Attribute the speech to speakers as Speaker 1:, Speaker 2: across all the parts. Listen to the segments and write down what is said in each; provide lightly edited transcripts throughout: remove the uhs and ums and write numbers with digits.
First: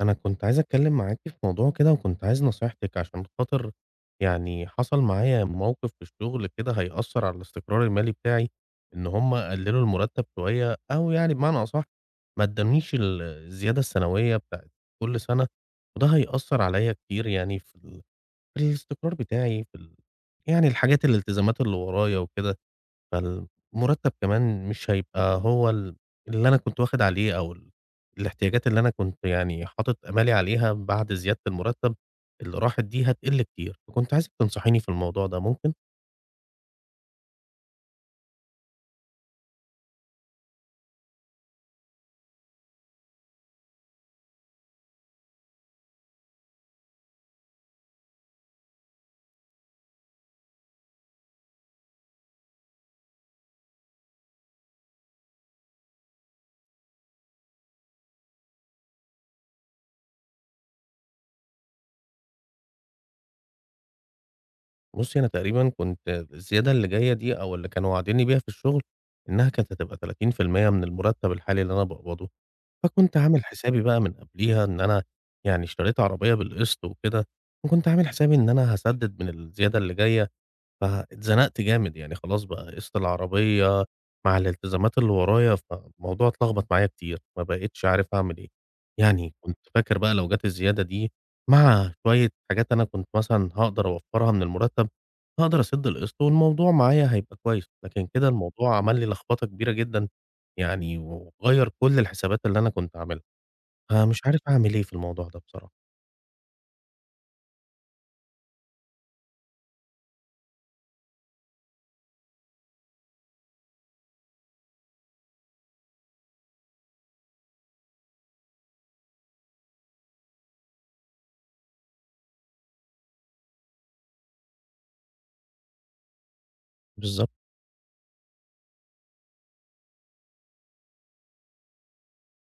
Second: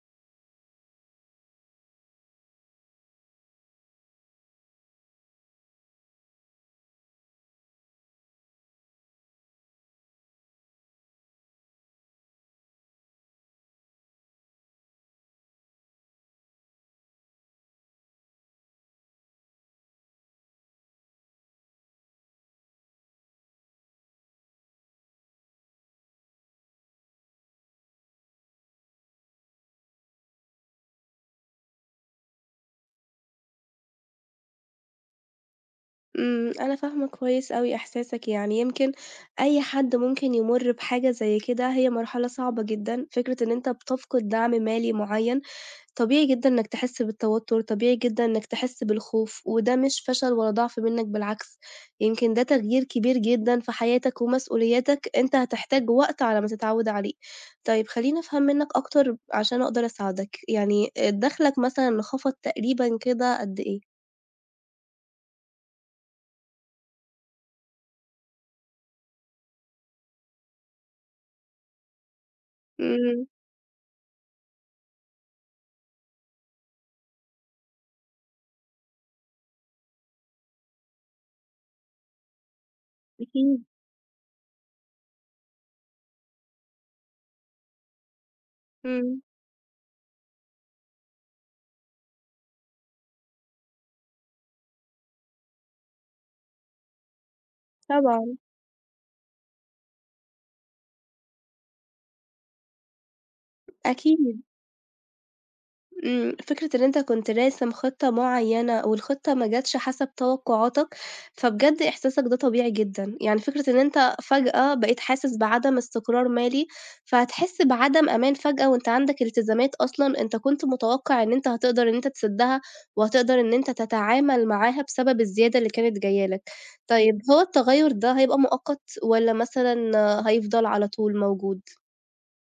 Speaker 1: أنا كنت عايز أتكلم معاكِ في موضوع كده، وكنت عايز نصيحتِك عشان خاطر يعني حصل معايا موقف في الشغل كده هيأثّر على الاستقرار المالي بتاعي، إن هم قلّلوا المرتّب شوية أو يعني بمعنى أصح ما ادّانيش الزيادة السنوية بتاعة كل سَنة، وده هيأثّر عليّا كتير يعني في الاستقرار بتاعي في ال يعني الحاجات الالتزامات اللي ورايا وكده. فالمرتب كمان مش هيبقى هو اللي أنا كنت واخد عليه أو الاحتياجات اللي أنا كنت يعني حاطط آمالي عليها بعد زيادة المرتب اللي راحت دي هتقل كتير، فكنت عايزِك تنصحيني في الموضوع ده ممكن؟
Speaker 2: إمم، أنا فاهمة كويس أوي إحساسك، يعني يمكن أي حد ممكن يمُر بحاجة زي كده، هي مرحلة صعبة جدًا، فكرة إن أنت بتفقد دعم مالي معيّن، طبيعي جدًا إنك تحس بالتوتُّر، طبيعي جدًا إنك تحس بالخوف، وده مش فشل ولا ضعف منك بالعكس، يمكن ده تغيير كبير جدًا في حياتك ومسؤولياتك، أنت هتحتاج وقت على ما تتعوّد عليه. طيب خلّيني أفهم منّك أكتر عشان أقدر أساعدك، يعني دخلك مثلًا خَفَض تقريبًا كده قد إيه؟
Speaker 1: بُصّي، أنا تقريبًا كنت الزيادة اللي جاية دي أو اللي كانوا واعدينّي بيها في الشغل، إنها كانت هتبقى 30% من المرتب الحالي اللي أنا باقبضه، فكنت
Speaker 2: إمم،
Speaker 1: عامل حسابي بقى من قبليها إن أنا يعني اشتريت عربية بالقسط وكده، وكنت عامل حسابي إن أنا هاسدد من الزيادة اللي جاية، فاتزنقت جامد، يعني خلاص بقى قِسط
Speaker 2: أكيد،
Speaker 1: العربية مع الالتزامات اللي ورايا، فالموضوع اتلخبط معايا كتير، ما بقيتش عارف أعمل إيه.
Speaker 2: إمم.
Speaker 1: يعني كنت فاكر بقى لو جات الزيادة دي مع شوية حاجات أنا كنت مثلًا هاقدر أوفّرها من المرتب، هاقدر أسِد القسط والموضوع معايا هيبقى كويس، لكن كده
Speaker 2: طبعًا،
Speaker 1: الموضوع عمل لي لخبطة كبيرة جدًا، يعني وغيّر كل الحسابات اللي أنا كنت عاملها، فمش عارف
Speaker 2: أكيد.
Speaker 1: أعمل إيه في الموضوع ده بصراحة.
Speaker 2: إمم، فكرة إن أنت كنت راسم خطة معيّنة والخطة ما جاتش حسب توقعاتك، فبجد إحساسك ده طبيعي جدًا، يعني فكرة إن أنت فجأة بقيت حاسس بعدم استقرار مالي، فهتحس بعدم أمان فجأة وأنت عندك التزامات أصلًا أنت كنت متوقع إن أنت هتقدر إن أنت تسدّها، وهتقدر إن أنت تتعامل معاها بسبب الزيادة اللي كانت جاية لك. طيب
Speaker 1: بالضبط.
Speaker 2: هو التغيُّر ده هيبقى مؤقت والّا مثلًا هيفضل على طول موجود؟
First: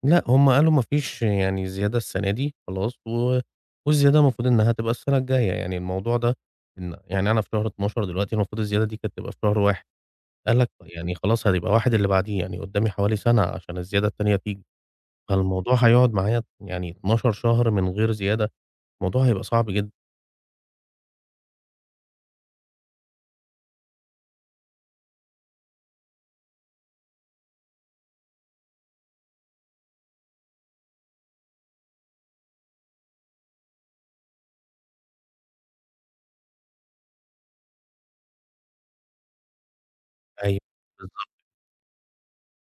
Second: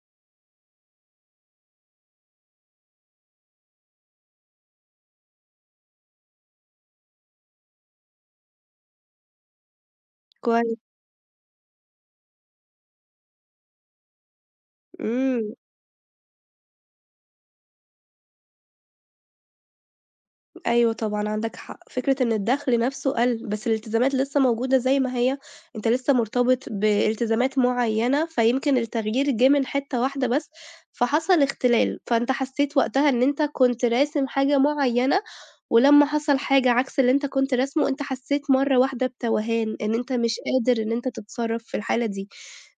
Speaker 1: لأ، هم قالوا ما فيش يعني زيادة السنة دي خلاص، و والزيادة المفروض إنها تبقى السنة الجاية، يعني الموضوع ده إن يعني أنا في شهر 12 دلوقتي، المفروض الزيادة دي كانت تبقى في شهر 1. قال لك
Speaker 2: كويس،
Speaker 1: يعني خلاص هتبقى 1 اللي بعديه، يعني قدامي حوالي سنة عشان الزيادة التانية تيجي،
Speaker 2: إمم.
Speaker 1: فالموضوع هيقعد معايا يعني 12 شهر من غير زيادة، الموضوع هيبقى صعب جدًا.
Speaker 2: أيوه طبعًا عندك حق، فكرة إن الدخل نفسه قَل، بس الالتزامات لسه موجودة زي ما هي، أنت لسه مرتبط بالتزامات معيّنة، فيمكن التغيير جِه من حتّة واحدة بس، فحصل اختلال، فأنت حسّيت وقتها إن أنت كنت راسم حاجة معيّنة، ولمّا حصل حاجة عكس اللي أنت كنت راسمه، أنت حسّيت مرّة واحدة بتوهان، إن أنت مش
Speaker 1: أيوه،
Speaker 2: قادر إن أنت
Speaker 1: بالضبط.
Speaker 2: تتصرّف في الحالة دي.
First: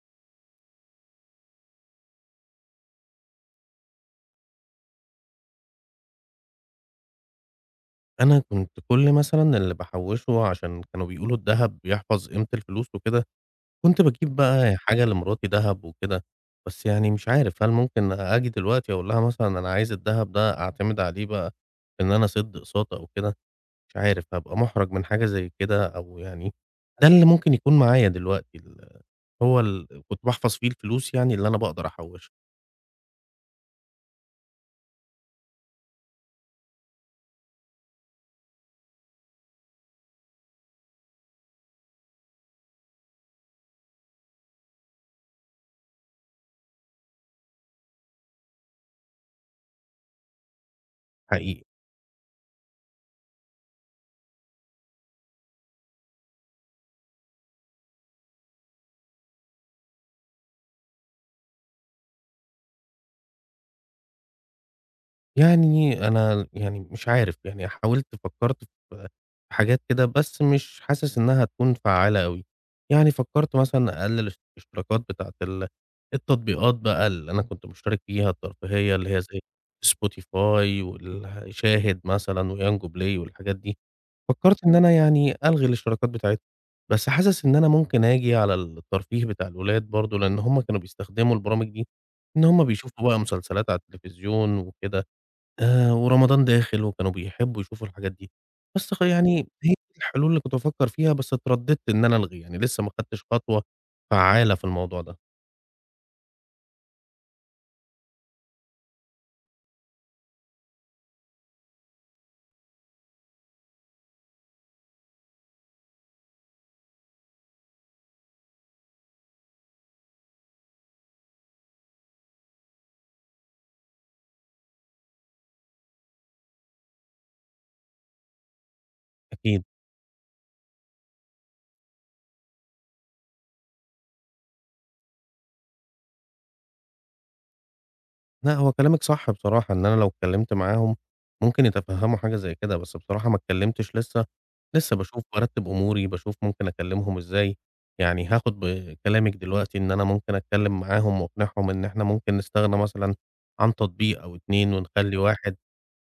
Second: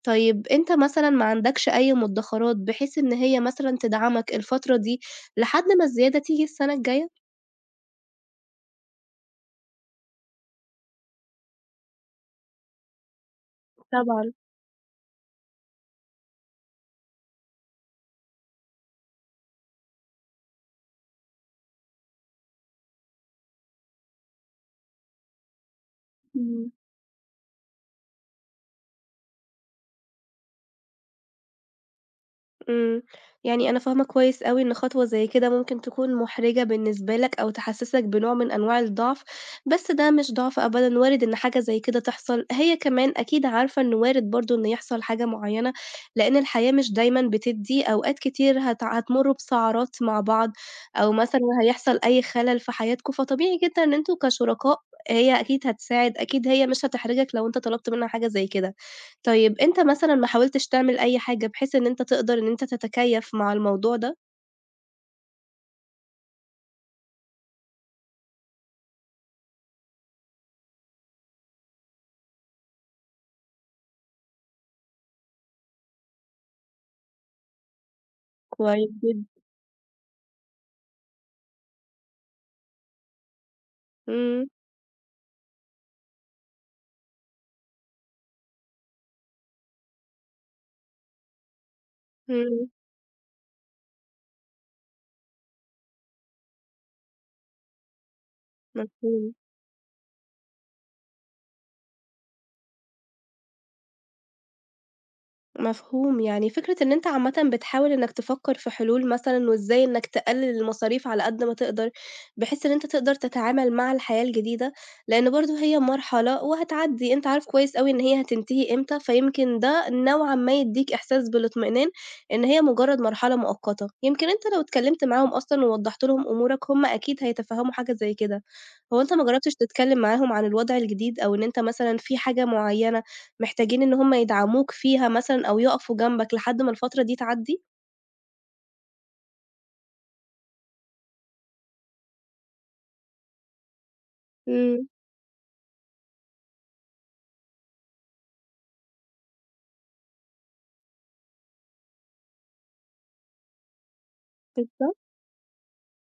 Speaker 2: طيب أنت مثلًا ما عندكش أي مُدخرات بحيث إن هي مثلًا تدعمك الفترة دي لحد ما الزيادة تيجي السنة الجاية؟
Speaker 1: أنا كنت كل مثلًا اللي باحوّشه عشان كانوا بيقولوا الدهب بيحفظ قيمة الفلوس وكده، كنت
Speaker 2: طبعًا.
Speaker 1: باجيب بقى حاجة لمراتي دهب وكده، بس يعني مش عارف هل ممكن آجي دلوقتي أقول لها مثلًا أنا عايز الدهب ده أعتمد عليه بقى إن أنا أسِد أقساط أو كده؟ مش عارف، هابقى مُحرَج من حاجة زي كده أو يعني
Speaker 2: إمم،
Speaker 1: ده اللي ممكن يكون معايا دلوقتي هو كنت باحفظ فيه الفلوس يعني اللي أنا باقدر أحوِّشها.
Speaker 2: إمم، يعني أنا فاهمة كويس أوي إن خطوة زي كده ممكن تكون مُحرِجة بالنسبة لك أو تحسّسك بنوع من أنواع الضعف، بس ده مش ضعف أبدًا، وارد إن حاجة زي كده تحصل، هي كمان أكيد عارفة إنه وارد برضه إن يحصل حاجة معيّنة، لإن الحياة مش دايمًا بتدّي، أوقات كتير هتمُرّوا بسَعْرات مع بعض أو مثلًا
Speaker 1: حقيقي.
Speaker 2: هيحصل أي خَلَل في حياتكم، فطبيعي جدًا إن أنتم كشُركاء هي أكيد هتساعد، أكيد هي مش هتحرجك لو أنت طلبت منها حاجة زي كده. طيب أنت مثلًا ما حاولتش تعمل أي حاجة بحيث إن أنت تقدر إن أنت تتكيّف مع الموضوع ده؟
Speaker 1: يعني أنا يعني مش عارف، يعني حاولت فكّرت في حاجات كده، بس مش حاسس إنّها هتكون فعّالة أوي. يعني فكّرت مثلًا أقلّل الاشتراكات بتاعة التطبيقات بقى اللي أنا كنت مشترك فيها
Speaker 2: كويس
Speaker 1: الترفيهية اللي هي
Speaker 2: جدًا.
Speaker 1: زي spotify وال شاهد مثلًا وYango Play والحاجات دي.
Speaker 2: إمم،
Speaker 1: فكّرت إن أنا يعني ألغي الاشتراكات بتاعتهم، بس حاسس إن أنا ممكن آجي على الترفيه بتاع الولاد برضه، لإن هم كانوا بيستخدموا البرامج دي، إن هم
Speaker 2: إمم،
Speaker 1: بيشوفوا بقى مسلسلات على التلفزيون وكده. ورمضان داخل وكانوا بيحبّوا يشوفوا الحاجات دي. بس
Speaker 2: مفهوم.
Speaker 1: يعني هي دي الحلول اللي كنت بافكّر فيها، بس اتردّدت إن أنا ألغي، يعني لسّه ما خدتش خطوة فعّالة في الموضوع ده.
Speaker 2: مفهوم، يعني فكرة إن أنت عامةً بتحاول إنك تفكّر في حلول مثلًا وإزاي إنك تقلل المصاريف على قد ما تقدر، بحيث إن أنت تقدر تتعامل مع الحياة الجديدة، لإن برضه هي مرحلة وهتعدّي، أنت عارف كويس أوي إن هي هتنتهي إمتى، فيمكن ده نوعًا ما يدّيك إحساس بالاطمئنان إن هي مجرّد مرحلة مؤقتة، يمكن أنت لو اتكلّمت معاهم أصلًا ووضّحت لهم أمورك هم أكيد هيتفهّموا حاجة زي كده، هو أنت ما جرّبتش
Speaker 1: أكيد.
Speaker 2: تتكلّم معاهم عن الوضع الجديد أو إن أنت مثلًا في حاجة معيّنة محتاجين إن هُم يدعموك فيها مثلًا أو يقفوا جنبك لحد ما الفترة دي تعدّي؟
Speaker 1: لأ، هو كلامِك صح بصراحة، إن أنا لو اتكلمت معاهم ممكن يتفهموا حاجة زي كده، بس بصراحة ما اتكلمتش لسه،
Speaker 2: إمم،
Speaker 1: لسه باشوف بارتب أموري، باشوف ممكن أكلمهم إزاي، يعني هاخد بكلامِك دلوقتي إن أنا ممكن أتكلم معاهم وأقنعهم إن إحنا ممكن نستغنى مثلًا عن تطبيق أو 2
Speaker 2: بالضبط.
Speaker 1: ونخلي واحد،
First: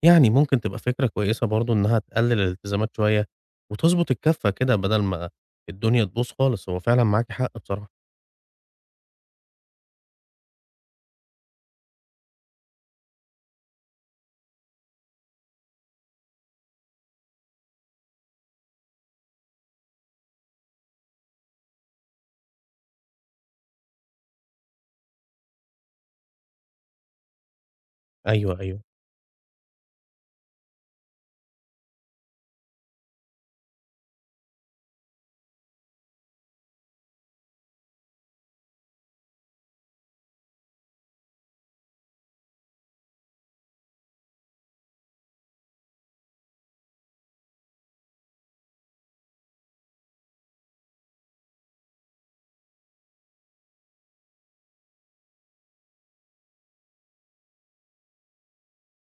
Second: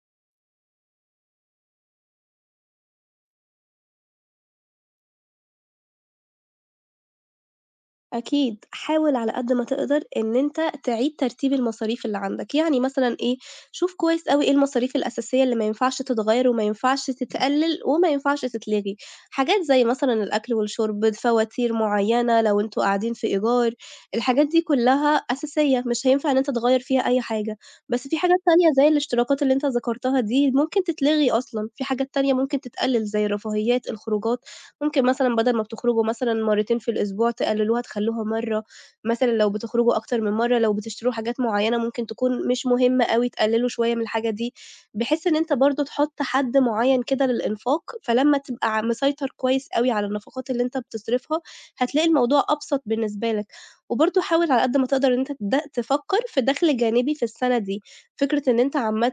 Speaker 1: يعني ممكن تبقى فكرة كويسة برضه إنها تقلل الالتزامات شوية، وتضبط الكفة كده بدل ما الدنيا تبوظ خالص، هو فعلًا معاكِ حق بصراحة.
Speaker 2: أكيد، حاول على قد ما تقدر إن أنت تعيد ترتيب المصاريف اللي عندك، يعني مثلًا إيه، شوف كويس أوي إيه المصاريف الأساسية اللي ما ينفعش تتغيّر وما ينفعش تتقلّل وما ينفعش تتلغي، حاجات زي مثلًا الأكل والشرب، فواتير معيّنة لو أنتم قاعدين في إيجار، الحاجات دي كلّها أساسية مش هينفع إن أنت تغيّر فيها أي حاجة، بس في حاجات
Speaker 1: أيوه،
Speaker 2: تانية
Speaker 1: أيوه،
Speaker 2: زي الاشتراكات اللي أنت ذكرتها دي ممكن تتلغي أصلًا، في حاجات تانية ممكن تتقلّل زي الرفاهيات، الخروجات. ممكن مثلًا بدل ما بتخرجوا مثلًا مرّتين في الأسبوع تقللوها تخلّوها مرّة، مثلًا لو بتخرجوا أكتر من مرّة، لو بتشتروا حاجات معيّنة ممكن تكون مش مهمة أوي تقللوا شوية من الحاجة دي، بحيث إن أنت برضه تحط حد معيّن كده للإنفاق، فلمّا تبقى ع مسيطر كويس أوي على النفقات اللي أنت بتصرفها، هتلاقي الموضوع أبسط بالنسبة لك، وبرضه حاول على قد ما تقدر إن أنت تفكّر في دخل جانبي في السنة دي، فكرة إن أنت عامةً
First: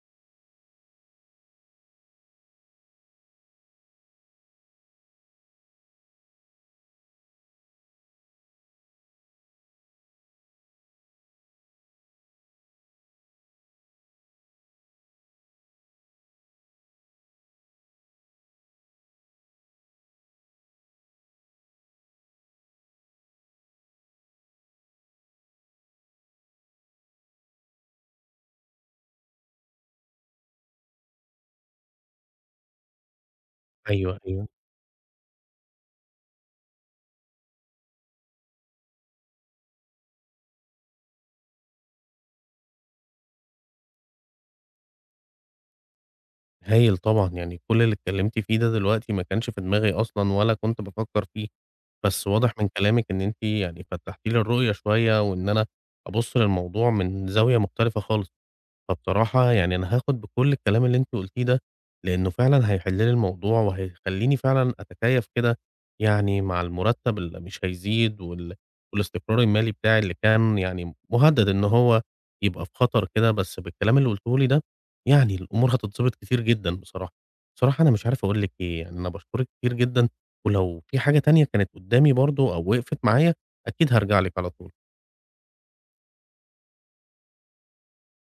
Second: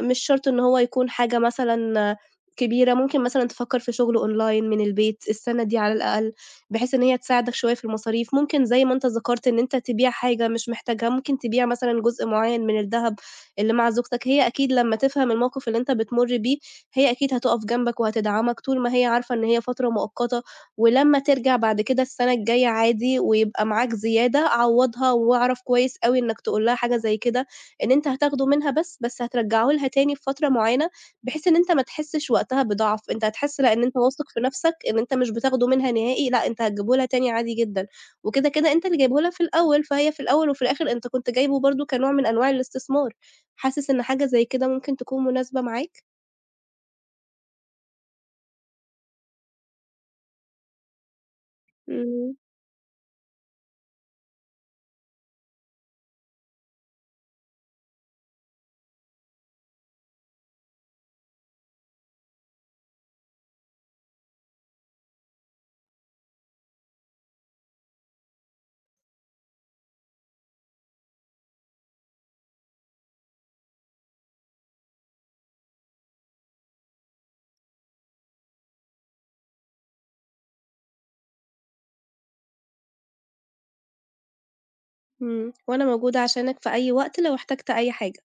Speaker 2: مش شرط إن هو يكون حاجة مثلًا كبيرة، ممكن مثلًا تفكّر في شغل online من البيت السَنة دي على الأقل، بحيث إن هي تساعدك شوية في المصاريف، ممكن زي ما أنت ذكرت إن أنت تبيع حاجة مش محتاجها، ممكن تبيع مثلًا جزء معيّن من الدهب اللي مع زوجتك، هي أكيد لمّا تفهم الموقف اللي أنت بتمُر بيه، هي أكيد هتُقف جنبك وهتدعمك طول ما هي عارفة إن هي فترة مؤقتة، ولمّا ترجع بعد كده السَنة الجاية عادي ويبقى معاك زيادة عوّضها، واعرف كويس أوي إنّك تقول لها حاجة زي كده، إن أنت هتاخده منها بس، بس هترجّعه لها تاني في فترة معيّنة بحيث إن أنت ما تحسّش وقتها بضعف، أنت هتحس لأ إن أنت
Speaker 1: أيوه،
Speaker 2: واثق في
Speaker 1: أيوه.
Speaker 2: نَفْسك إن أنت مش بتاخده منها نهائي، لأ أنت هتجيبه لها تاني عادي جدًا، وكده، كده أنت اللي جايبه لها في الأول، فهي في الأول وفي الآخر أنت كنت جايبه برضه كنوع من أنواع الاستثمار، حاسس إن حاجة زي كده ممكن تكون مناسبة معاك؟
Speaker 1: هايل طبعًا، يعني كل اللي اتكلمتِ فيه ده دلوقتي ما كانش في دماغي أصلًا ولا كنت بافكر فيه، بس
Speaker 2: إمم،
Speaker 1: واضح من كلامِك إن أنتِ يعني فتحتِ لي الرؤية شوية، وإن أنا أبُص للموضوع من زاوية مختلفة خالص. فبصراحة يعني أنا هاخد بكل الكلام اللي أنتِ قلتيه ده، لإنه فعلًا هيحل لي الموضوع وهيخلّيني فعلًا أتكيّف كده يعني مع المرتب اللي مش هيزيد وال والاستقرار المالي بتاعي اللي كان يعني مهدد إن هو يبقى في خطر كده، بس بالكلام اللي قلته لي ده يعني الأمور هتتضبط كتير جدًا بصراحة. بصراحة أنا مش عارف أقول لِك إيه، يعني أنا باشكرِك كتير جدًا، ولو في حاجة تانية كانت قدّامي برضه أو وقفت معايا أكيد هارجع لِك على طول.
Speaker 2: إمم، وأنا موجودة عشانك في أي وقت لو احتجت أي حاجة.